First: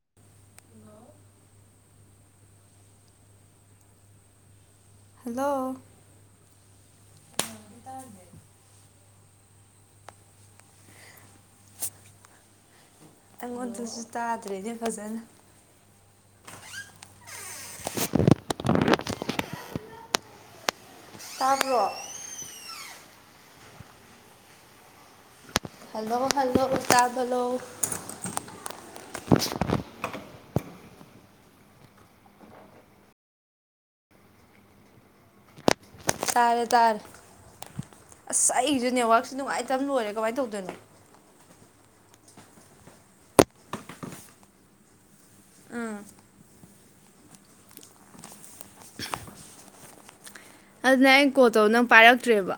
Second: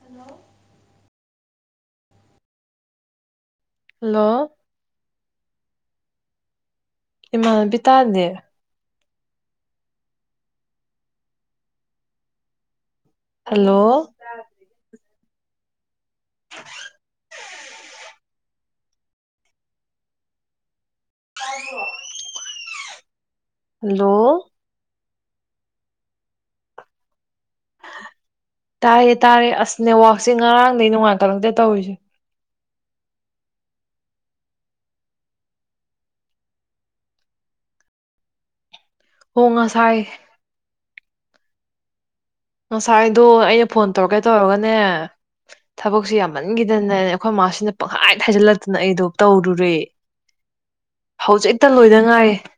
hello hello hello ꯏꯃꯥꯟꯅꯕꯤ ꯇꯥꯗꯦ hello ꯑꯩꯉꯣꯟꯗꯁꯨ ꯇꯥꯗ꯭ꯔꯦꯅꯦ ꯐꯖꯅ [unintelligible] ꯇꯥꯕ꯭ꯔꯣ ꯍꯜꯂꯣ ꯍꯜꯂꯣ ꯍꯜꯂꯣ ꯎꯇꯥ ꯇꯥꯌꯦ ꯇꯥꯔꯦ ꯑꯁꯅꯦ ꯋꯥꯛꯁꯦ ꯉꯔꯥꯡꯗꯒꯤꯩ ꯅꯅꯨꯡꯉꯥꯏꯈꯠꯂꯛꯇꯦ ꯇꯧꯔꯤꯁꯦ ꯇꯥꯔꯦ ꯇꯥꯔꯦ ꯑꯁ ꯑꯩꯒꯤꯁꯨ ꯅꯦꯠꯋꯥꯛꯁꯨ ꯍꯣ ꯅꯨꯡꯉꯥꯏꯇꯕ ꯉꯁꯥꯏ ꯂꯣꯏꯔꯦ ꯀꯃꯥꯏꯅ ꯇꯧꯗꯣꯏꯅꯣ ꯉꯁꯥꯏꯗꯣ ꯑꯩꯅ ꯐꯣꯟ ꯇꯧꯔꯒꯦ ꯇꯧꯔꯒꯅꯦ ꯊꯕꯛꯁꯦ ꯌꯥꯝꯃꯟꯈꯤꯗꯅ ꯑꯩꯈꯣꯏ ꯏꯃꯥꯁꯤꯅ ꯄꯪꯈꯥꯏ ꯍꯥꯏꯖꯤꯜꯂꯛꯇꯨꯅ ꯑꯩꯗꯣ ꯇꯧꯔꯨꯔꯦ ꯑꯗꯨꯅꯦ ꯑꯩꯅ ꯀꯣꯜ ꯍꯧꯖꯤꯛꯇ ꯇꯧꯕ ꯅꯪ ꯂꯣꯏꯗ ꯉꯥꯏꯔꯦ ꯄꯥꯏꯔꯛꯇ꯭ꯔꯦꯕ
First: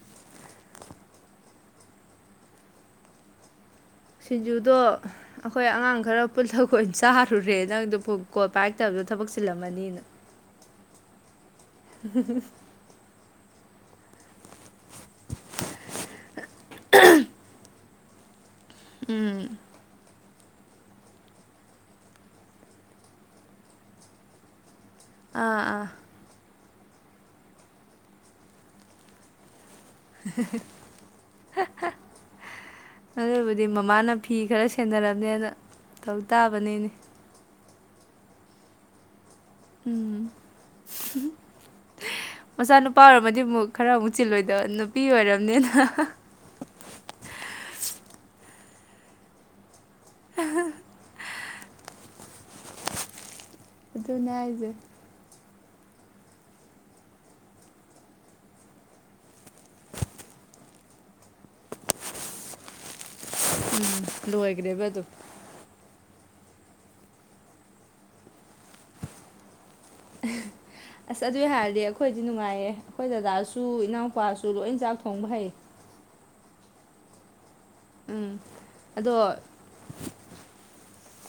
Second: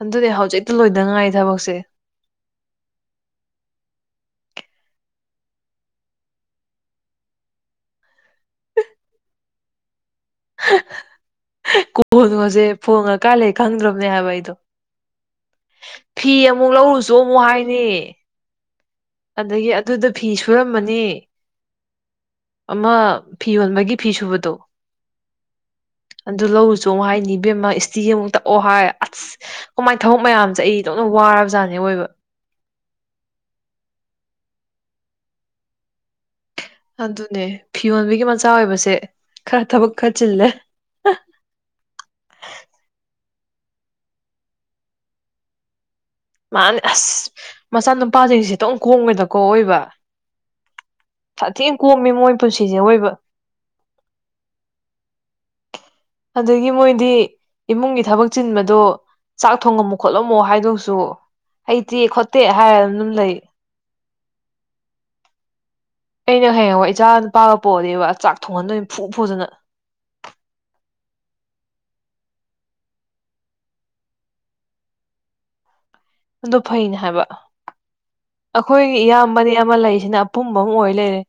ꯑꯗꯨꯟꯗꯤ ꯍꯧꯖꯤꯛꯇ ꯂꯣꯏꯗ ꯉꯥꯏ ꯊꯕꯛꯁꯦ ꯁꯤꯡꯖꯨꯗꯣ ꯑꯩꯈꯣꯏ ꯑꯉꯥꯡ ꯈꯔ ꯄꯨꯜꯊ ꯀ ꯑꯣꯏꯅ ꯆꯥꯔꯨꯔꯦ ꯅꯪꯗ ꯀꯣꯜ ꯄꯥꯏꯔꯛꯇꯕꯗꯣ ꯊꯕꯛ ꯊꯕꯛ ꯆꯤꯜꯂꯝꯃꯅꯤꯅ ꯀꯣꯟꯅꯣꯁꯦ ꯐꯣꯡꯉꯀꯥꯏ ꯂꯩ ꯈꯪꯗ꯭ꯔꯕꯅꯦ ꯍꯥꯏꯕ ꯑꯩꯗꯣ ꯐꯤ ꯑꯃꯨꯛ ꯂꯧꯔꯨꯁꯨ ꯑꯃꯨꯛ ꯍꯥꯏꯅꯤ ꯑꯗꯒꯤ ꯑꯗꯨꯗ ꯐꯤꯁꯨ ꯁꯨꯔꯝꯃꯅꯤ ꯑꯃ ꯐꯤ ꯌꯣꯟꯕꯒꯤ ꯐꯤ ꯁꯨꯕꯗꯣ ꯑꯥ ꯑꯥ ꯑꯗꯨ ꯂꯧꯔꯨ ꯆꯣꯡ ꯑꯃꯨꯛ ꯍꯥꯏꯅꯤꯕꯦꯝꯃ ꯏꯁꯇꯤꯒꯤ ꯑꯃꯨꯛ ꯇꯛ ꯑꯣ ꯍꯥꯏ ꯑꯁ ꯀꯃꯥꯏ ꯊꯕꯛ ꯃꯌꯥꯝꯁꯦ ꯑꯩ ꯇꯧꯅ ꯋꯥꯔꯕꯖꯥꯠꯅꯦ ꯑꯣꯏꯕ ꯑꯗꯨꯕꯨꯗꯤ ꯃꯃꯥꯅ ꯐꯤ ꯈꯔ ꯁꯦꯟꯅꯔꯝꯅꯦꯅ ꯇꯧ ꯇꯥꯕꯅꯤꯅꯦ ꯑꯗꯨꯅꯦ ꯐꯤꯌꯣꯟꯕꯤꯒꯤ ꯃꯆꯥ ꯑꯣꯏꯕꯁꯦ ꯈꯥꯊ ꯄꯨ ꯀ ꯎꯝ ꯆꯂꯦ ꯃ ꯑꯃꯨꯛ ꯈꯔ ꯑꯃꯨꯛ ꯆꯤꯜꯂꯣꯏꯗꯕ ꯅꯨꯄꯤ ꯑꯣꯏꯔꯕꯅꯤꯅ ꯃꯥꯅꯤ ꯑꯁ ꯃꯆꯥ ꯅꯨꯄꯥꯁꯤꯡꯁꯦ ꯇꯣꯛ ꯈꯣꯡꯉꯗꯀꯣ ꯑꯣꯏꯕ ꯁꯥꯊꯦꯡ ꯀꯣꯝꯃꯤ ꯃꯣꯏ ꯄꯨꯟꯁꯤꯁꯦ ꯑꯣꯏꯕ ꯅꯥꯏꯖꯔ ꯑꯗꯒꯤ ꯃꯣꯏꯗꯤ ꯏꯃꯨꯡꯒꯤ ꯊꯕꯛ ꯆꯤꯟꯕꯗꯣ ꯆꯥꯛ ꯊꯣꯡꯉꯝꯃꯨ ꯈꯣꯠꯂꯝꯃꯣ ꯍꯥꯏꯗꯧꯁꯨ ꯍꯩꯇꯦ ꯈꯣꯠꯇꯦ ꯍꯥꯏꯔꯅ ꯑꯗꯨꯝ ꯂꯩ ꯂꯦ ꯀꯅꯦꯦꯕꯗ ꯑꯩꯅ ꯍꯌꯦꯡꯕ ꯏꯆꯥ ꯅꯨꯄꯥꯒ ꯄꯣꯛꯑꯗꯤꯕ ꯆꯥꯛ ꯊꯣꯡꯍꯟꯗꯣꯏ ꯐꯨ ꯐꯨꯗꯅ ꯑꯁ ꯑꯗꯨ ꯑꯣꯏ ꯍꯥꯏꯔꯗꯤ ꯑꯩꯈꯣꯏꯗꯤ ꯅꯨꯡꯉꯥꯏꯌꯦ ꯑꯩꯈꯣꯏ ꯗꯗꯥꯗꯥꯁꯨ ꯏꯅꯥꯎꯄꯥꯁꯨ ꯂꯣꯏ ꯆꯥꯛ ꯊꯣꯡꯕ ꯍꯩ ꯑꯗꯨꯣ ꯐꯩꯅꯦ ꯍꯥꯏꯕ ꯎꯝ ꯑꯩꯈꯣꯏ ꯑꯗꯣ ꯏꯌꯥꯝꯕꯅꯤ ꯑꯃ ꯂꯩꯁꯤꯅ ꯑꯄꯨꯝꯕ ꯑꯃ ꯑꯣꯏ ꯦ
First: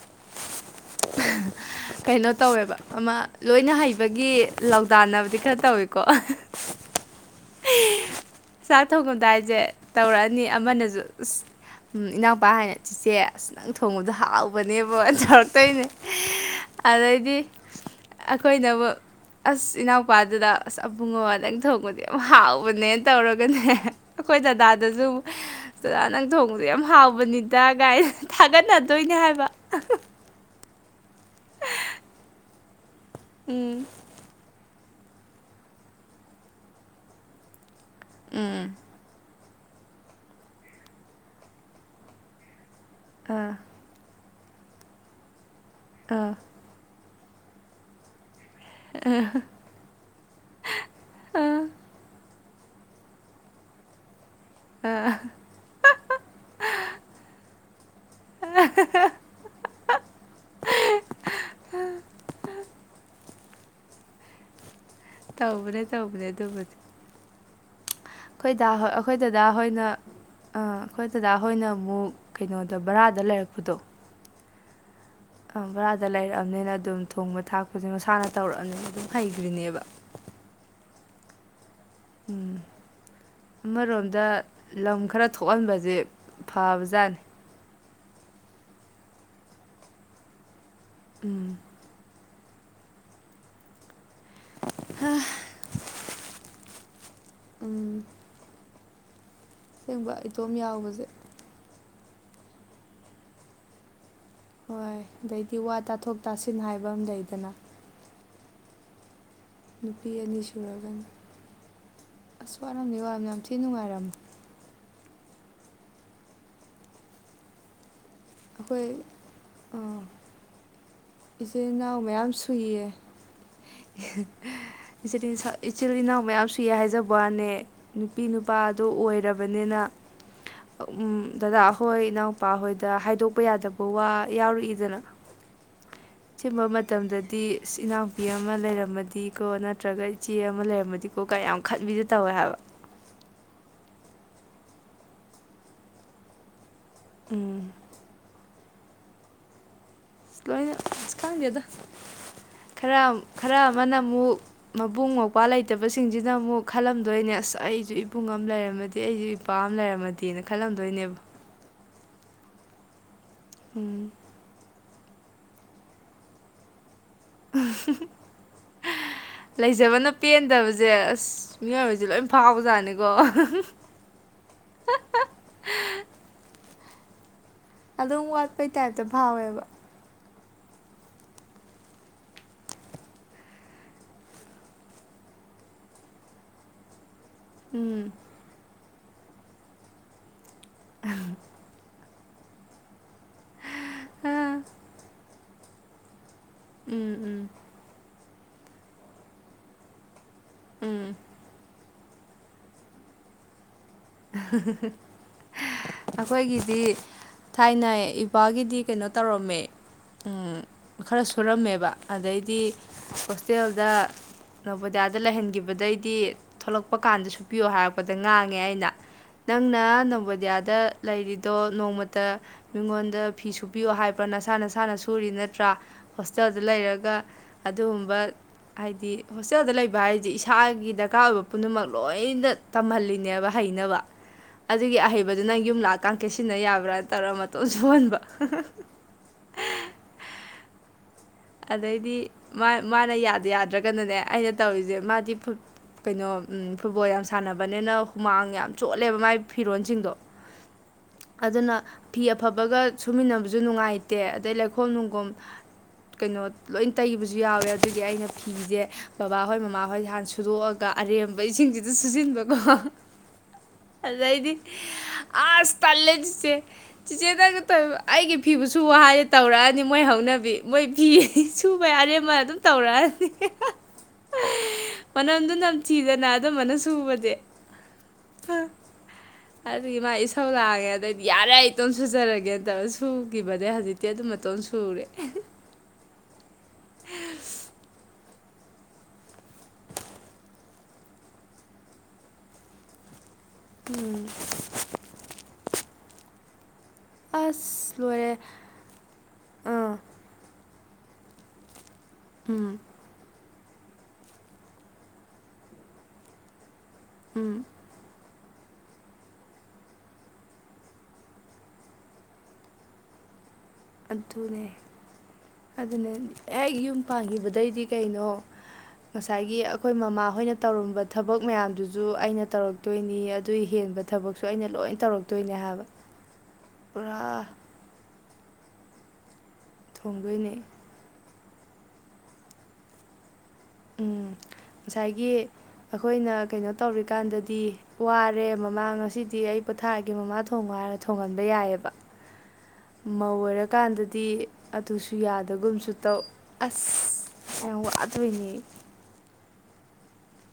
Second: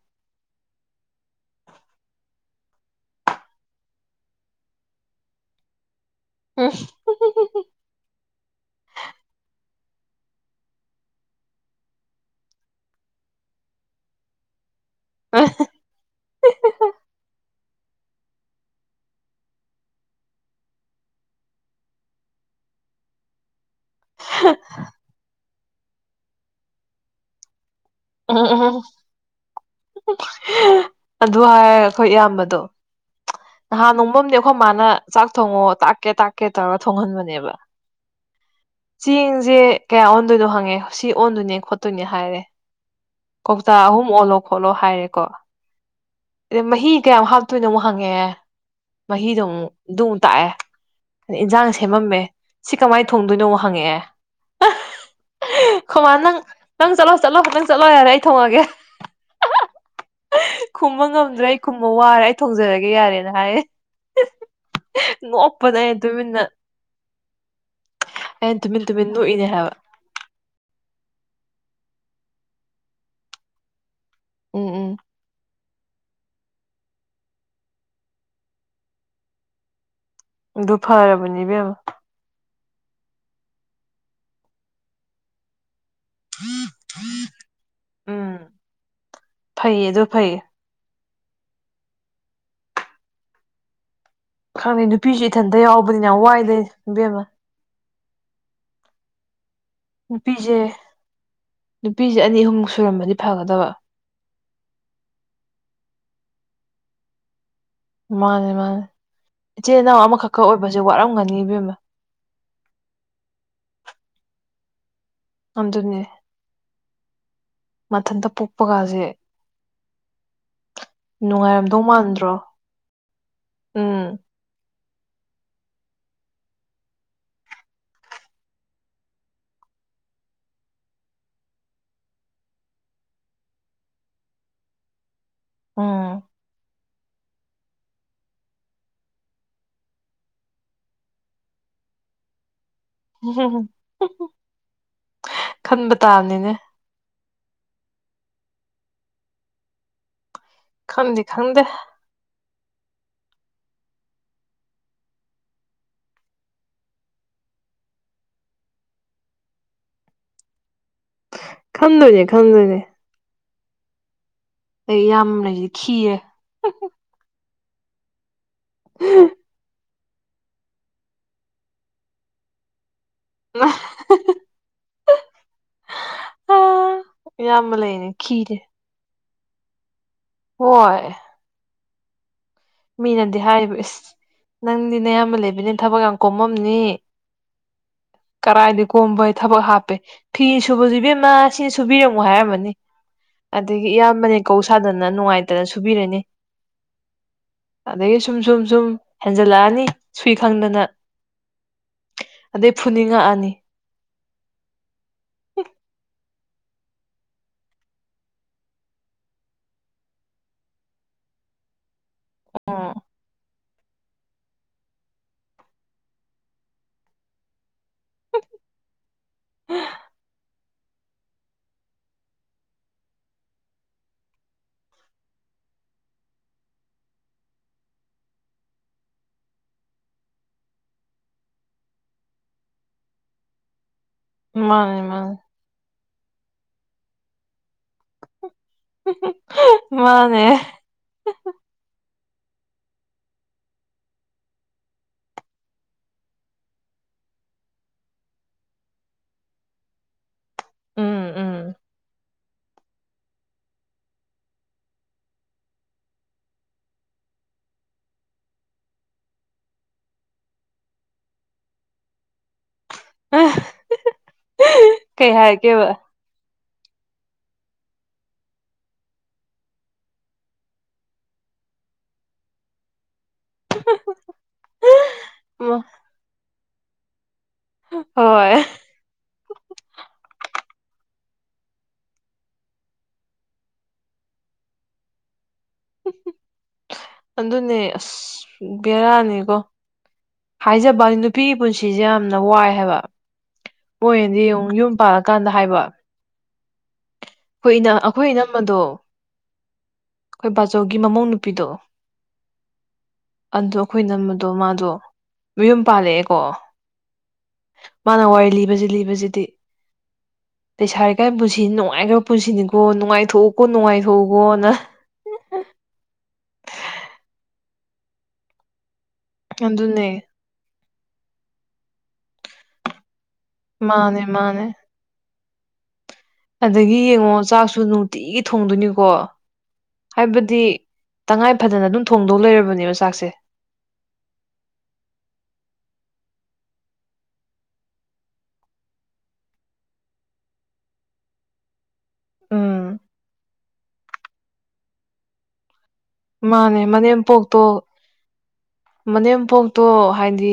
[unintelligible] ꯀꯩꯅꯣ ꯇꯧꯋꯦꯕ ꯑꯃ ꯂꯣꯏꯅ ꯍꯩꯕꯒꯤ ꯂ ꯂꯧꯗꯥꯟꯅꯕꯗꯤ ꯈꯔ ꯇꯧꯋꯦꯣ ꯀꯣ ꯆꯥꯛ ꯊꯣꯡꯉꯝꯗꯥꯏꯁꯦ ꯇꯧꯔꯛꯑꯅꯤ ꯑꯃꯅꯁꯨ ꯑꯁ ꯎ ꯏꯅꯥꯎꯄꯥ ꯍꯥꯏꯅ ꯆꯤꯆꯦ ꯑꯁ ꯅꯪ ꯊꯣꯡꯕꯗꯣ ꯍꯥꯎꯕꯅꯤ ꯅꯕꯨ ꯇꯧꯔꯛꯇꯣꯏꯅꯦ ꯑꯗꯩꯗꯤ ꯑꯩꯈꯣꯏꯅꯕꯨ ꯑꯁ ꯏꯅꯥꯎꯄꯥꯗꯨꯗ ꯑꯁ ꯑꯕꯨꯡꯉ ꯅꯪ ꯊꯣꯡꯕꯗꯤ ꯌꯥꯝ ꯍꯥꯎꯕꯅꯦꯅ ꯇꯧꯔꯒꯅꯦ ꯑꯩꯈꯣꯏ ꯗꯗꯥꯗꯥꯗꯁꯨ ꯆꯗꯥ ꯅꯪ ꯊꯣꯡꯕꯁꯦ ꯌꯥꯝ ꯍꯥꯎꯕꯅꯤꯗ ꯎꯝ ꯎꯝ ꯊꯥꯒꯠꯅꯗꯣꯏꯅꯦ ꯍꯥꯏꯕ ꯑꯗꯨ ꯍꯥꯏꯔꯒ ꯑꯩꯈꯣꯏ ꯏꯌꯥꯝꯕꯗꯣ ꯎꯝ ꯅꯍꯥꯟ ꯅꯣꯡꯃꯝꯗꯤ ꯑꯩꯈꯣꯏ ꯃꯥꯅ ꯆꯥꯛ ꯊꯣꯡꯉꯣ ꯇꯥꯛꯀꯦ ꯇꯥꯛꯀꯦ ꯇꯧꯔ ꯊꯣꯡꯍꯟꯕꯅꯦꯕ ꯎꯝ ꯁꯦ ꯀꯌꯥ ꯑꯣꯟꯗꯣꯏꯅꯣ ꯍꯪꯉꯦ ꯁꯤ ꯑꯣꯟꯗꯣꯏꯅꯦ ꯈꯣꯠꯇꯣꯏꯅꯦ ꯍꯥꯏꯔꯦ ꯑꯥ ꯀꯧꯇꯥ ꯑꯍꯨꯝ ꯑꯣꯟꯂꯣ ꯈꯣꯠꯂꯣ ꯍꯥꯏꯔꯦꯀꯣ ꯑꯥ ꯑꯗꯩ ꯃꯍꯤ ꯀꯌꯥꯝꯃꯨꯛ ꯍꯥꯞꯇꯣꯏꯅꯣ ꯑꯃꯨꯛ ꯍꯪꯉꯦ ꯃꯍꯤꯗꯣ ꯑꯃꯨꯛꯗꯨ ꯑꯃꯨꯛ ꯇꯥꯛꯑꯦ ꯑ ꯏꯟꯁꯥꯡ ꯁꯦꯝꯃꯝꯃꯦ ꯁꯤ ꯀꯃꯥꯏꯅ ꯊꯣꯡꯗꯣꯏꯅꯣ ꯍꯪꯉꯛꯑꯦ ꯑꯥ ꯀꯃꯥꯟ ꯅꯪ ꯅꯪ ꯆꯂꯣ ꯆꯂꯣ ꯅꯪ ꯇꯔ ꯏ ꯊꯣꯡꯑꯒꯦ ꯈꯨꯝꯕ ꯉꯝꯗ꯭ꯔꯦ ꯑꯩ ꯈꯨꯝꯕ ꯋꯥꯔꯦ ꯑꯩ ꯊꯣꯡꯖꯔꯒꯦ ꯌꯥꯔꯦ ꯅ ꯍꯥꯏ ꯉꯣꯛꯄꯅꯦ ꯇꯧꯕꯅꯦ ꯇꯧꯕꯅꯦ ꯇꯨꯃꯤꯟꯅ ꯑꯗꯨꯕꯨꯗꯤ ꯑꯩꯈꯣꯏ ꯑꯩꯅ ꯇꯨꯃꯤꯟ ꯇꯨꯃꯤꯟ ꯑꯩꯈꯣꯏ ꯅꯣꯛꯏꯅꯦ ꯗꯗꯥ ꯍꯥꯏꯕ ꯍꯣꯏꯅ ꯑꯩꯈꯣꯏ ꯗꯗꯥ ꯍꯣꯏꯅ ꯑꯃꯨꯛ ꯀꯩꯅꯣꯗ ꯕꯔꯥꯗ ꯂꯩꯔꯛꯄꯗꯣ ꯎꯝ ꯎꯝ ꯕꯔꯥꯗ ꯂꯩꯔꯛꯑꯕꯅꯤꯅ ꯑꯗꯨꯝ ꯊꯣꯡꯕ ꯊꯥꯛꯄꯁꯦ ꯃꯁꯥꯅ ꯇꯧꯔꯛꯑꯕꯅꯤꯅ ꯑꯗꯨꯝ ꯍꯩꯈ꯭ꯔꯤꯅꯦꯕ ꯑꯗꯨ ꯐꯔꯕꯅꯦ ꯏꯕꯦꯝ ꯎꯝ ꯑꯃꯔꯣꯝꯗ ꯂꯝ ꯈꯔ ꯊꯣꯛꯍꯟꯕꯁꯦ ꯐꯥꯥꯎꯖꯟ ꯎꯝ ꯐꯩꯌꯦ ꯑꯗꯨ ꯐꯩꯌꯦ ꯎꯝ ꯈꯪꯉꯦ ꯅꯨꯄꯤꯁꯨ ꯏꯊꯟꯇ ꯌꯥꯎꯕꯅꯤꯅ ꯌꯥꯝ ꯋꯥꯏ ꯂꯩꯦ ꯅꯨꯄꯤ ꯑꯃ ꯁꯦꯡꯕ ꯏꯇꯣꯝ ꯅꯨꯄꯤꯁꯦ ꯌꯥꯎꯕꯁꯦ ꯅꯨꯄꯤꯁꯦ ꯑꯅꯤ ꯑꯍꯨꯝꯨꯛ ꯁꯨꯔꯝꯕꯗꯤ ꯐꯒꯗꯕ ꯍꯣꯏ ꯑꯗꯩꯗꯤ ꯋꯥ ꯇꯥꯊꯣꯛ ꯇꯥꯁꯤꯟ ꯍꯥꯏꯕ ꯑꯃ ꯂꯩꯗꯅ ꯃꯥꯅꯦ ꯃꯥꯅꯦ ꯏꯆꯤꯜ ꯏꯅꯥꯎ ꯅꯨꯄꯤ ꯑꯃꯈꯛ ꯑꯅꯤ ꯈꯛ ꯑꯣꯏꯕꯁꯦ ꯁꯨꯔꯒꯅ ꯋꯥꯔꯝꯒꯅꯤ ꯏꯕꯦꯝꯅ ꯑꯁ ꯋꯥꯔꯝ ꯋꯥꯝ ꯌꯥꯝ ꯊꯤ ꯅꯨꯡꯉꯥꯏꯔꯝ ꯑꯗꯨꯅꯦ ꯃꯊꯟꯇ ꯄꯣꯛꯄꯒꯁꯦ ꯏꯆꯦ ꯅꯨꯡꯉꯥꯏꯔꯝꯗꯧ ꯏꯅꯥꯎ ꯃꯌꯥꯝ ꯃꯥꯟꯗ꯭ꯔꯣ ꯁꯨꯏꯌꯦ ꯎꯝ ꯆ ꯏꯆꯤꯜ ꯏꯅꯥꯎ ꯃꯌꯥꯝ ꯁꯨꯏ ꯍꯥꯏꯖꯕ ꯋꯥꯅꯦ ꯅꯨꯄꯤ ꯅꯨꯄꯥꯗ ꯑꯣꯏꯔꯕꯅꯤꯅ ꯎꯝ ꯗꯗꯥ ꯑꯩꯍꯣꯏ ꯏꯅꯥꯎꯨꯄꯥ ꯍꯣꯏꯗ ꯍꯥꯏ ꯊꯗꯣꯛꯄ ꯌꯥꯗꯕ ꯋꯥ ꯌꯥꯎꯔꯛꯏꯗꯅ ꯎꯝ ꯆꯃ ꯃ ꯃꯇꯝꯗꯗꯤ ꯏꯅꯥꯎꯄꯤ ꯑꯃ ꯂꯩꯔꯝꯃꯗꯤꯀꯣ ꯅꯠꯇ꯭ꯔꯒ ꯏꯆꯦ ꯑꯃ ꯂꯩꯔꯝꯃꯗꯤꯀꯣ ꯀ ꯌꯥꯝ ꯈꯟꯃꯤ ꯕꯤꯗꯤ ꯇꯧꯋꯦ ꯍꯥꯏꯕ ꯈꯟꯕ ꯇꯥꯕꯅꯤꯅꯦ ꯎꯝ ꯂꯣꯏꯅ ꯏ ꯈꯟꯗꯤ ꯀꯗ ꯈꯟꯗꯦ ꯈꯔ ꯈꯔ ꯑꯃꯅ ꯑꯃꯨꯛ ꯃꯕꯨꯡ ꯃꯧꯄ꯭ꯋꯥ ꯂꯩꯇꯕꯁꯤꯡꯁꯤꯅ ꯑꯃꯨꯛ ꯈꯜꯂꯝꯗꯣꯏꯅꯦ ꯑꯁ ꯑꯩꯁꯨ ꯏꯄꯨꯡ ꯑꯃ ꯂꯩꯔꯝꯃꯗꯤꯦ ꯑꯩꯁꯨ ꯏꯄꯥ ꯑꯃ ꯂꯩꯔꯝꯃꯗꯦꯅ ꯈꯜꯂꯝꯗꯣꯏꯅꯦꯕ ꯈꯪꯗꯣꯏꯁꯦ ꯈꯪꯗꯣꯏꯁꯦ ꯎꯝ ꯑꯩ ꯌꯥꯝꯅꯁꯤ ꯈꯤꯌꯦꯦ ꯂꯩꯖꯕꯅ ꯄꯦꯟꯗꯕꯁꯦ ꯑꯁ ꯃꯤꯑꯣꯏꯕꯁꯦ ꯂꯣꯏ ꯐꯥꯎꯕꯖꯥꯠꯅꯤ ꯑ ꯑꯥ, ꯏꯌꯥꯝꯕ ꯂꯩꯅꯦ ꯑꯗꯨꯝ ꯋꯥꯠꯄꯩ ꯇꯥꯏꯞꯇ ꯐꯥꯎꯋꯦꯕ ꯍꯣꯏꯣꯏ ꯃꯤꯅꯗꯤ ꯍꯥꯏꯔꯤꯕ ꯏꯁꯁ ꯅꯪꯗꯤ ꯅꯌꯥꯝꯕ ꯂꯩꯕꯅꯤꯅ ꯊꯕꯛ ꯌꯥꯝ ꯀꯣꯝꯃꯝꯅꯤ ꯎꯝ ꯀꯔꯥꯏꯗꯩ ꯀꯣꯝꯕꯩ ꯊꯕꯛ ꯍꯥꯞꯄꯦ ꯐꯤ ꯁꯨꯕꯗꯨ ꯏꯕꯦꯝꯃ ꯁꯤ ꯁꯨꯕꯤꯔꯝ ꯍꯥꯏꯔꯝꯃꯅꯤ ꯑꯗꯒꯤ ꯏꯌꯥꯝꯕꯅ ꯀꯧ ꯑ ꯁꯥꯗꯅ ꯅꯨꯡꯉꯥꯏꯇꯅ ꯁꯨꯕꯤꯔꯅꯤ ꯎꯝ ꯎꯝ ꯑꯗꯒꯤ ꯁꯨꯝ ꯁꯨꯝ ꯁꯨꯝ ꯍꯦꯟꯖꯜꯂꯛꯑꯅꯤ ꯁꯨꯏ ꯈꯪꯗꯅ ꯎꯝ ꯑꯗꯩ ꯐꯨꯅꯤꯡꯉꯛꯑꯅꯤ [inaudible] ꯑꯩꯈꯣꯏꯒꯤꯗꯤ ꯊꯥꯏꯅ ꯏꯄꯥꯒꯤꯗꯤ ꯀꯩꯅꯣ ꯇꯧꯔꯝꯃꯦ ꯈꯔ ꯁꯨꯔꯝꯃꯦꯕ ꯑꯗꯩꯗꯤ ꯍꯣꯁꯇꯦꯜꯗ ꯅꯧꯄꯣꯗꯤꯌꯥꯗ ꯂꯩꯍꯟꯈꯤꯕꯗꯩꯗꯤ ꯊꯣꯛꯂꯛꯄ ꯀꯥꯟꯗ ꯁꯨꯄꯤꯌꯣ ꯍꯥꯏꯔꯛꯄꯗ ꯉꯥꯡꯉꯦ ꯑꯩꯅ ꯅꯪꯅ ꯅꯕꯣꯗꯤꯌꯥꯗ ꯗ ꯂꯩꯔꯤꯗꯣ ꯅꯣꯡꯃꯇ ꯃꯤꯉꯣꯟꯗ ꯐꯤ ꯁꯨꯕꯤꯌꯣ ꯍꯥꯏꯕ꯭ꯔꯥ ꯅꯁꯥ ꯅꯁꯥꯅ ꯁꯨꯔꯤ ꯅꯠꯇ꯭ꯔꯥ ꯍꯣꯁꯇꯦꯜꯗ ꯂꯩꯔꯒ ꯑꯗꯨꯒꯨꯝꯕ ꯍꯥꯏꯗꯤ ꯍꯣꯁꯇꯦꯜꯗ ꯂꯩꯕ ꯍꯥꯏꯗꯤ ꯏꯁꯥꯒꯤ ꯗꯔꯀꯥꯔ ꯑꯣꯏꯕ ꯄꯨꯝꯅꯃꯛ ꯂꯣꯏꯅ ꯇꯝꯍꯜꯂꯤꯅꯦꯕ ꯍꯩꯅꯕ ꯑꯗꯨꯒꯤ ꯃꯥꯅꯦ ꯃꯥꯅꯦ ꯑꯍꯩꯕꯗꯨ ꯅꯪ ꯌꯨꯝ ꯂꯥꯛꯀ ꯀꯩꯠ ꯁꯤꯟꯅ ꯌꯥꯕ꯭ꯔꯥ ꯇꯧꯔꯒ ꯃꯇꯣꯟ ꯁꯍꯣꯟꯕ ꯃꯥꯅꯦ ꯑꯗꯩꯗꯤ ꯃꯥꯅ ꯌꯥꯗ ꯌꯥꯗ꯭ꯔꯒꯅꯅꯦ ꯑꯩꯅ ꯇꯧꯔꯤꯁꯦ ꯃꯥꯗꯤ ꯀꯩꯅꯣ ꯐꯨꯠꯕꯣꯜ ꯌꯥꯝ ꯁꯥꯟꯅꯕꯅꯤꯅ ꯍꯨꯃꯥꯡ ꯌꯥꯝ ꯆꯣꯠꯂꯦꯕ ꯃꯥꯏ ꯐꯤꯔꯣꯁꯤꯡꯗꯣ ꯎꯝ ꯎꯝ ꯑꯗꯨ ꯑꯗꯨꯅ ꯐꯤ ꯑꯐꯕꯒ ꯁꯨꯃꯤꯟꯅꯕꯁꯨ ꯅꯨꯡꯉꯥꯏꯇꯦ ꯑꯗꯩ ꯂꯩꯈꯣꯝ ꯅꯨꯡꯈꯣꯝ ꯀꯩꯅꯣ ꯂꯣꯏ ꯇꯩꯕꯁꯨ ꯌꯥꯎꯋꯦ ꯑꯗꯨꯒꯤ ꯑꯩꯅ ꯐꯤꯁꯦ ꯕꯕꯥꯍꯣꯏ ꯃꯃꯥꯍꯣꯏ ꯍꯥꯟ ꯁꯨꯔꯣꯛꯑꯒ ꯑꯔꯦꯝꯕ ꯏꯁꯤꯡꯁꯤꯗ ꯁꯨꯖꯤꯟꯕꯀꯣ ꯑꯗꯗꯤ ꯀꯩ ꯑꯁ ꯍꯥꯏꯔꯛꯀꯦꯕ ꯇꯂꯦ ꯆꯁꯦ ꯆꯤꯆꯦꯗ ꯑꯩꯒꯤ ꯐꯤꯕꯨꯁꯨ ꯋꯥꯗꯤ ꯇꯧꯔꯛꯑꯅꯤ ꯃꯣꯏ ꯍꯧꯅꯕꯤ ꯃꯣꯏ ꯐꯤ ꯁꯨꯕ ꯌꯥꯔꯦ ꯑꯃ ꯑꯗꯨꯝ ꯇꯧꯔꯛꯑꯅꯤ [inaudible] ꯃꯅꯝꯗꯨ ꯅꯝ ꯆꯤꯗꯅ ꯑꯗꯨꯝꯕꯅ ꯁꯨꯕꯗꯤ ꯍꯣꯏ ꯑ ꯏꯃ ꯁꯧ ꯂꯥꯛꯑꯒꯦ ꯑꯗꯩꯗꯤ ꯌꯥꯔꯦ ꯑꯩ ꯏꯇꯣꯟꯝ ꯁꯨꯖꯔꯒꯦꯅ ꯇꯧ ꯁꯨꯈꯤꯕꯗꯩ ꯍꯧꯖꯤꯛꯇꯤ ꯑꯗꯨ ꯃꯇꯇꯣꯟ ꯁꯨꯔꯦ ꯑꯗꯨꯅꯦ ꯑꯁ ꯕꯦꯔꯥꯅꯤꯀꯣ ꯍꯥꯏꯖꯕꯅꯤ ꯅꯨꯄꯤꯒꯤ ꯄꯨꯟꯁꯤꯁꯦ ꯌꯥꯝꯅ ꯋꯥꯏ ꯍꯥꯏꯕ ꯃꯣꯏꯗꯤ ꯌꯦꯡꯉ ꯌꯨꯝ ꯄꯥꯜꯂꯀꯥꯟꯗ ꯍꯥꯏꯕ ꯑꯩꯈꯣꯏ ꯏ ꯑꯁ ꯑꯩꯈꯣꯏ ꯂꯣꯏꯔꯦ ꯏꯅꯝꯃꯗꯣ ꯑꯥ ꯑꯩꯈꯣꯏ ꯕꯥꯖꯧꯒꯤ ꯃꯃꯧ ꯅꯨꯄꯤꯗꯣ ꯎꯝ ꯑꯗꯣ ꯑꯩꯈꯣꯏ ꯅꯝꯕꯗꯣ ꯃꯥꯗꯣ ꯃꯌꯨꯝ ꯄꯥꯜꯂꯛꯑꯦꯀꯣ ꯎꯝ ꯃꯥꯅ ꯋꯥꯏꯂꯤ ꯂꯤ ꯂꯤꯕꯁꯤꯗꯤ ꯂꯩꯁꯥꯔꯤꯀꯥꯏ ꯄꯨꯟꯁꯤ ꯅꯨꯡꯉꯥꯏꯈ꯭ꯔꯕ ꯄꯨꯟꯁꯤꯅꯤꯀꯣ ꯅꯨꯡꯉꯥꯏꯊꯣꯛꯎ ꯀ ꯅꯨꯡꯉꯥꯏꯊꯣꯛꯎꯈꯣꯅ ꯑꯗꯨꯅꯦ ꯑꯦ ꯌꯨꯝ ꯄꯥꯟꯈꯤꯕꯗꯩꯗꯤ ꯀꯩꯅꯣ ꯉꯁꯥꯏꯒꯤ ꯑꯩꯈꯣꯏ ꯑꯗꯨꯅꯦ ꯃꯃꯥꯍꯣꯏꯅ ꯇꯧꯔꯝꯕ ꯊꯕꯛ ꯃꯌꯥꯝꯗꯨꯁꯨ ꯑꯩꯅ ꯇꯧꯔꯛꯇꯣꯏꯅꯤ ꯑꯗꯨ ꯍꯦꯟꯕ ꯃꯥꯅꯦ ꯊꯕꯛꯁꯨ ꯃꯥꯅꯦ ꯑꯩꯅ ꯂꯣꯏ ꯇꯧꯔꯛꯇꯣꯏꯅꯦ ꯍꯥꯏꯕ ꯑꯗꯒꯤ ꯌꯦꯡꯉꯣ ꯄꯨꯔꯥ ꯆꯥꯛꯁꯨ ꯅꯨꯡꯇꯤꯒꯤ ꯊꯣꯡꯗꯣꯏꯅꯤꯀꯣ ꯊꯣꯡꯕꯣꯏꯅꯦ ꯍꯥꯏꯕꯗꯤ ꯇꯉꯥꯏ ꯐꯗꯅ ꯑꯗꯨꯝ ꯊꯣꯡꯗꯧ ꯂꯩꯔꯕꯅꯦꯕ ꯆꯥꯛꯁꯦ ꯎꯝ ꯉꯁꯥꯏꯒꯤ ꯑꯩꯈꯣꯏꯅ ꯀꯩꯅꯣ ꯇꯧꯔꯤꯀꯥꯟꯗꯗꯤ ꯋꯥꯔꯦ ꯃꯃꯥ ꯉꯁꯤꯗꯤ ꯑꯩ ꯄꯣꯊꯥꯒꯦ ꯃꯃꯥ ꯊꯣꯡꯕ ꯍꯥꯏꯔ ꯊꯣꯡꯍꯟꯕ ꯌꯥꯏꯑꯕ ꯎꯝ ꯃꯧ ꯑꯣꯏꯔꯀꯥꯟꯗꯗꯤ ꯑꯗꯨꯁꯨ ꯌꯥꯗꯒꯨꯝꯁꯨ ꯇꯧ ꯃꯥꯅꯦ ꯃꯅꯦꯝꯄꯣꯛꯇꯣ ꯑꯁ ꯌꯥꯝ ꯋꯥꯗꯣꯏꯅꯦ ꯃꯅꯦꯝꯄꯣꯛꯇꯣ ꯍꯥꯏꯗꯤ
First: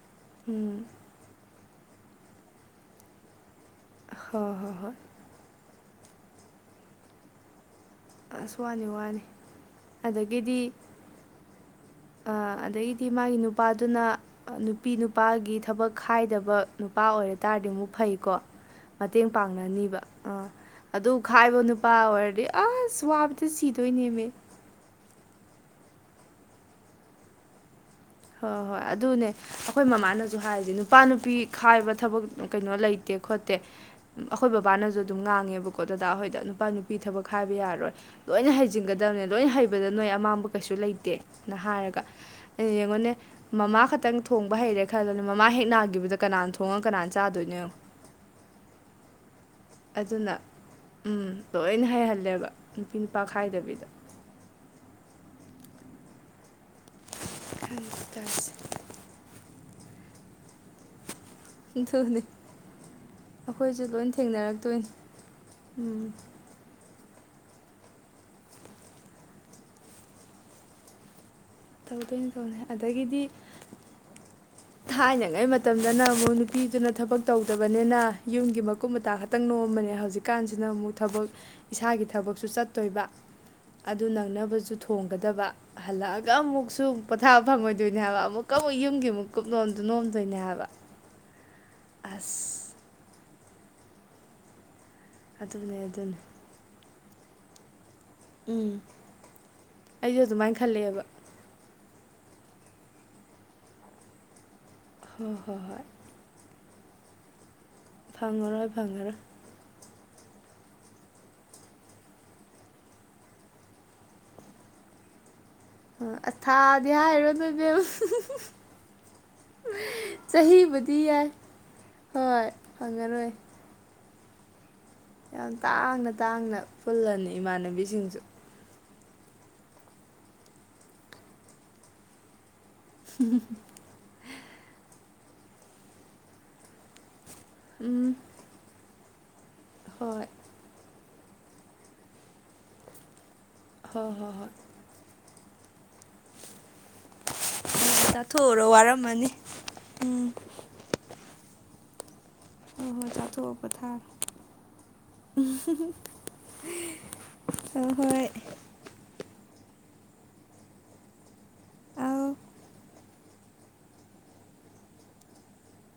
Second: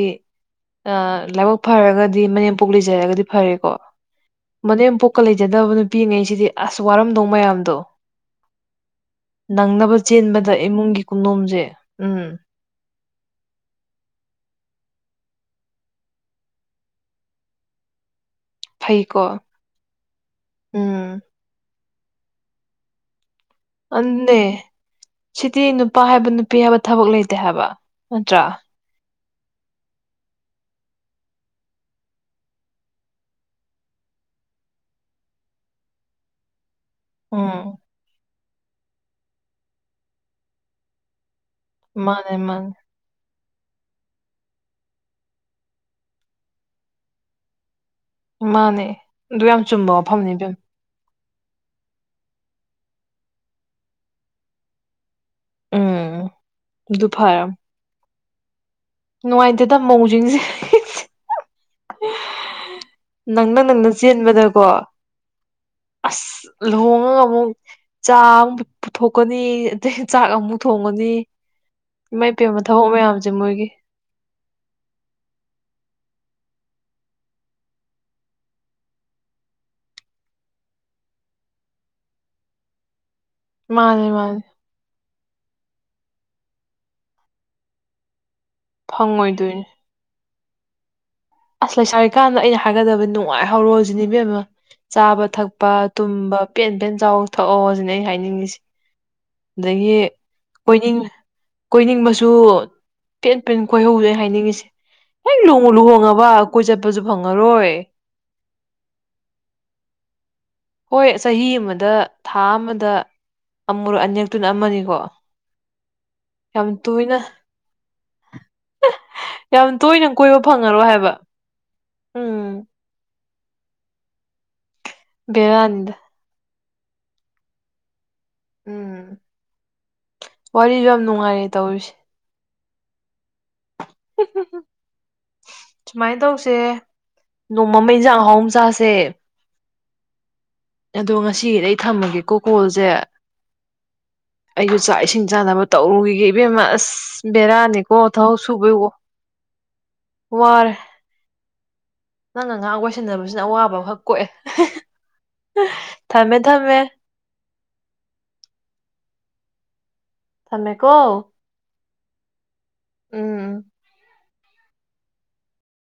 ꯎꯝ ꯑ ꯂꯥꯏꯕꯛ ꯐꯔꯒꯗꯤ ꯃꯅꯦꯝꯄꯣꯛ ꯂꯩꯖꯔꯒꯗꯤ ꯐꯔꯦꯀꯣ ꯍꯣꯏ ꯍꯣꯏ ꯃꯅꯦꯝ ꯍꯣꯏ ꯄꯣꯛꯀ ꯂꯩꯖꯗꯕ ꯅꯨꯄꯤꯉꯩꯁꯤꯗꯤ ꯑꯁ ꯋꯥꯔꯝꯗꯧ ꯃꯌꯥꯝꯗꯣ ꯑꯁ ꯋꯥꯅꯤ ꯋꯥꯅꯤ ꯑꯗꯒꯤ ꯑꯗ ꯏꯃꯨꯡꯒꯤ ꯀꯨꯗꯣꯝꯁꯦ ꯎꯝ ꯗꯤ ꯃꯥꯒꯤ ꯅꯨꯄꯥꯗꯨꯅ ꯅꯨꯄꯤ ꯅꯨꯄꯥꯒꯤ ꯊꯕꯛ ꯈꯥꯏꯗꯕ ꯅꯨꯄꯥ ꯑꯣꯏꯔ ꯇꯥꯔꯗꯤ ꯑꯃꯨꯛ ꯐꯩꯀꯣ ꯐꯩꯀꯣ ꯃꯇꯦꯡ ꯄꯥꯡꯅꯅꯤꯕ ꯑꯥ ꯑꯗꯨ ꯎꯝ ꯎ ꯈꯥꯏꯕ ꯅꯨꯄꯥ ꯑꯣꯏꯔꯗꯤ ꯑꯁ ꯋꯥꯕ ꯑꯗꯨꯅꯦ ꯁꯤꯇꯤ ꯅꯨꯄꯥ ꯍꯥꯏꯕ ꯅꯨꯄꯤ ꯍꯥꯏꯕ ꯊꯕꯛ ꯂꯩꯇꯦ ꯍꯥꯏꯕ ꯅꯠꯇ꯭ꯔꯥ ꯍ ꯍꯣ ꯑꯗꯨ ꯑꯗꯨꯅꯦ ꯑꯩꯈꯣꯏ ꯃꯃꯥꯅꯁꯨ ꯍꯥꯏꯔꯤꯁꯦ ꯅꯨꯄꯥ ꯅꯨꯄꯤ ꯈꯥꯏꯕ ꯊꯕꯛ ꯀꯩꯅꯣ ꯂꯩꯇꯦ ꯈꯣꯠꯇꯦ ꯑꯩꯈꯣꯏ ꯕꯕꯥꯅꯁꯨ ꯑꯗꯨꯝ ꯉꯥꯡꯉꯦꯕꯀꯣ ꯗꯗꯥ ꯑꯩꯈꯣꯏꯗ ꯅꯨꯄꯥ ꯅꯨꯄꯤ ꯄꯤ ꯊꯕꯛ ꯍꯥꯏꯕ ꯎꯝ ꯌꯥꯔꯣꯏ ꯂꯣꯏꯅ ꯍꯩꯖꯤꯟꯒꯗꯕꯅꯦ ꯂꯣꯏꯅ ꯍꯩꯕꯗ ꯅꯣꯏ ꯑꯃꯥꯡꯕ ꯀꯩꯁꯨ ꯂꯩꯇꯦ ꯅ ꯍꯥꯏꯔꯒ ꯃꯥꯅꯦ ꯃꯥꯅꯦ ꯑꯩꯅ ꯅꯦ ꯃꯃꯥ ꯈꯛꯇꯪ ꯊꯣꯡꯕ ꯍꯩꯔꯦ ꯈꯔꯗꯅꯦ ꯃꯃꯥ ꯍꯦꯛ ꯅꯥꯈꯤꯕꯗ ꯀꯅꯥꯅ ꯊꯣꯡꯉ ꯀꯅꯥꯅ ꯆꯥꯗꯣꯏꯅꯦꯣ ꯃꯥꯅꯦ ꯑꯗꯨ ꯌꯥꯝ ꯆꯨꯝꯕ ꯑꯗꯨꯅ ꯋꯥꯐꯝꯅꯤꯕꯦꯝ ꯎꯝ ꯂꯣꯏꯅ ꯍꯩꯍꯜꯂꯦꯕ ꯅꯨꯄꯤ ꯅꯨꯄꯥ ꯈꯥꯏꯗꯕꯤꯗ ꯎꯝ ꯐꯔ ꯊꯁ [unintelligible] [inaudible] ꯅꯨꯡꯉꯥꯏꯇꯦꯗ ꯃꯧꯁꯤꯡꯁꯦ ꯊꯣꯅꯤ ꯅꯪꯅ ꯅꯪꯅ ꯆꯦꯟꯕꯗꯀꯣ ꯎꯝ ꯑꯁ ꯂ ꯊꯣꯡꯉꯒ ꯑꯃꯨꯛ ꯆꯥ ꯑꯃꯨꯛ ꯄꯨꯊꯣꯛꯀꯅꯤ ꯑꯗꯒꯤ ꯆꯥꯛ ꯑꯃꯨꯛ ꯊꯣꯡꯒꯅꯤ ꯧ ꯇꯣꯏꯅ ꯏꯃꯥꯏ ꯇꯉ ꯄꯦꯝꯃ ꯊꯕꯛ ꯑꯗꯒꯤꯗꯤ ꯃꯌꯥꯝꯁꯦ ꯃꯣꯏꯒꯤ ꯊꯥꯏꯅꯉꯩ ꯃꯇꯝ ꯑꯗꯨꯅ ꯑꯃꯨꯛ ꯅꯨꯄꯤꯗꯨꯅ ꯊꯕꯛ ꯇꯧꯗꯕꯅꯤꯅ ꯌꯨꯝꯒꯤ ꯃꯀꯨꯞ ꯃꯇꯥ ꯈꯛꯇꯪ ꯅꯣꯝꯕꯅꯦ ꯍꯧꯖꯤꯛꯀꯥꯟꯁꯤꯅ ꯑꯃꯨꯛ ꯑꯃꯨꯛ ꯊꯕꯛ ꯏꯁꯥꯒꯤ ꯊꯕꯛꯁꯨ ꯆꯠꯇꯣꯏꯕ ꯑꯗꯨ ꯃꯥꯅꯦ ꯃꯥꯅꯦ ꯅꯪꯅꯕꯁꯨ ꯊꯣꯡꯒꯗꯕ ꯍꯜꯂꯛꯑꯒ ꯑꯃꯨꯛꯁꯨ ꯄꯣꯊꯥꯕ ꯐꯪꯉꯣꯏꯗꯣꯏꯅꯦ ꯍꯥꯏꯕ ꯑꯃꯨꯛꯀ ꯑꯃꯨꯛ ꯌꯨꯝꯒꯤ ꯑꯃꯨꯛ ꯐꯪꯉꯣꯏꯗꯣꯏꯅꯦ ꯀꯨꯞꯂꯣꯝꯗꯨ ꯅꯣꯝꯗꯣꯏꯅꯦ ꯍꯥꯏꯕ ꯑ [unintelligible] [inaudible] ꯑꯁ ꯂꯩꯁꯥꯔꯤꯀꯥꯟꯗ ꯑꯩꯅ ꯍꯥꯏꯒꯗꯕꯅꯤ ꯅꯨꯡꯉꯥꯏꯍꯧꯔꯣꯖꯤꯅꯦꯕꯦꯝ ꯑꯃ ꯆꯥꯕ ꯊꯛꯄ ꯑꯗꯨꯅꯦ ꯑꯗꯨꯅꯦ ꯇꯨꯝꯕ ꯄꯦꯟ ꯄꯦꯟ ꯆꯥꯎ ꯊꯛꯑꯣ ꯁꯤꯅ ꯑꯩ ꯍꯥꯏꯅꯤꯡꯉꯁꯤ ꯎꯝ ꯑꯗꯒꯤ ꯑꯩꯁꯨ ꯑꯗꯨꯃꯥꯏꯅ ꯀꯣꯏꯅꯤꯡ ꯈꯜꯂꯛꯑꯦꯕ ꯀꯣꯏꯅꯤꯡ ꯃꯨ ꯄꯦꯟ ꯄꯦꯟ ꯀꯣꯏꯍꯧꯗ ꯍꯥꯏꯅꯤꯡꯉꯤꯁꯦ ꯍ ꯍꯣꯏ ꯍꯣꯏ ꯂꯨꯉꯨ ꯍꯣꯏ ꯂꯨꯍꯣꯡꯉꯕ ꯀꯣꯏ ꯆꯠꯄꯁꯨ ꯐꯪꯉꯔꯣꯏ ꯐꯪꯉꯔꯣꯏ ꯐꯪꯉꯔꯣꯏ ꯍꯣꯏ ꯆꯍꯤ ꯑꯃꯗ ꯊꯥ ꯑꯃꯗ ꯑꯃꯨꯔꯣ ꯑꯅꯦꯛꯇꯨꯅ ꯑꯃꯅꯤꯀꯣ ꯑ ꯌꯥꯝ ꯑꯊꯥꯗꯤ ꯇꯣꯏꯅ ꯍꯥꯏꯔꯣꯏꯗꯣꯏꯕꯨ ꯌꯥꯝ ꯇꯣꯏꯅ ꯀꯣꯏꯕ ꯐꯪꯉꯔꯣꯏ ꯍꯥꯏꯕ ꯌꯥꯏ ꯍꯣꯏ ꯎꯝ ꯐꯪꯉꯔꯣꯏ ꯌꯥꯝ ꯕꯦꯔꯥꯅꯤꯗ ꯇꯥꯡꯅ ꯇꯥꯡꯅ ꯄꯨꯜꯂꯅꯤ ꯏꯃꯥꯟꯅꯕꯤꯁꯤꯡꯁꯨ ꯎꯝ ꯋꯥꯔꯤꯁꯨ ꯌꯥꯝ ꯅꯨꯡꯉꯥꯏꯔꯦ ꯇꯧꯔꯤꯁꯦ ꯎꯝ [unintelligible] [inaudible] ꯁꯨꯃꯥꯏꯅ ꯇꯧꯁꯦ ꯅꯣꯡꯃꯃ ꯎꯝ ꯏꯟꯖꯥꯡ ꯑꯍꯥꯎ ꯃ ꯆꯥꯁꯦ ꯍꯣꯏ [inaudible] ꯑꯗꯣ ꯉꯁꯤ ꯑꯩ ꯊꯝꯃꯒꯦ ꯀꯣꯀꯣꯜꯁꯦ ꯍꯣꯏ ꯍꯣꯏ ꯍꯣꯏ ꯆꯥꯗꯅꯕ ꯇꯧꯔꯨꯈꯤꯒ ꯏꯕꯦꯝꯃ ꯑꯁ ꯕꯔꯥꯅꯤ ꯀꯣ ꯊꯥꯎ ꯆꯥꯊꯣꯛꯎꯔꯣ ꯁꯨꯕꯣ ꯋꯥꯔꯝꯃꯅꯤ ꯎꯝ ꯋꯥꯔꯦ ꯅꯪ ꯉꯍ ꯍꯣꯏ ꯍꯣꯏ ꯑꯣꯏꯣꯏꯁꯟꯅꯗꯕꯁꯤꯅ ꯑꯋꯥꯕꯈꯛ ꯀꯣꯛꯑꯦ ꯊꯝꯃꯦ ꯊꯝꯃꯦ ꯑ ꯍꯣꯏ ꯊꯝꯃꯦꯀꯣ ꯑꯧ ꯎꯝ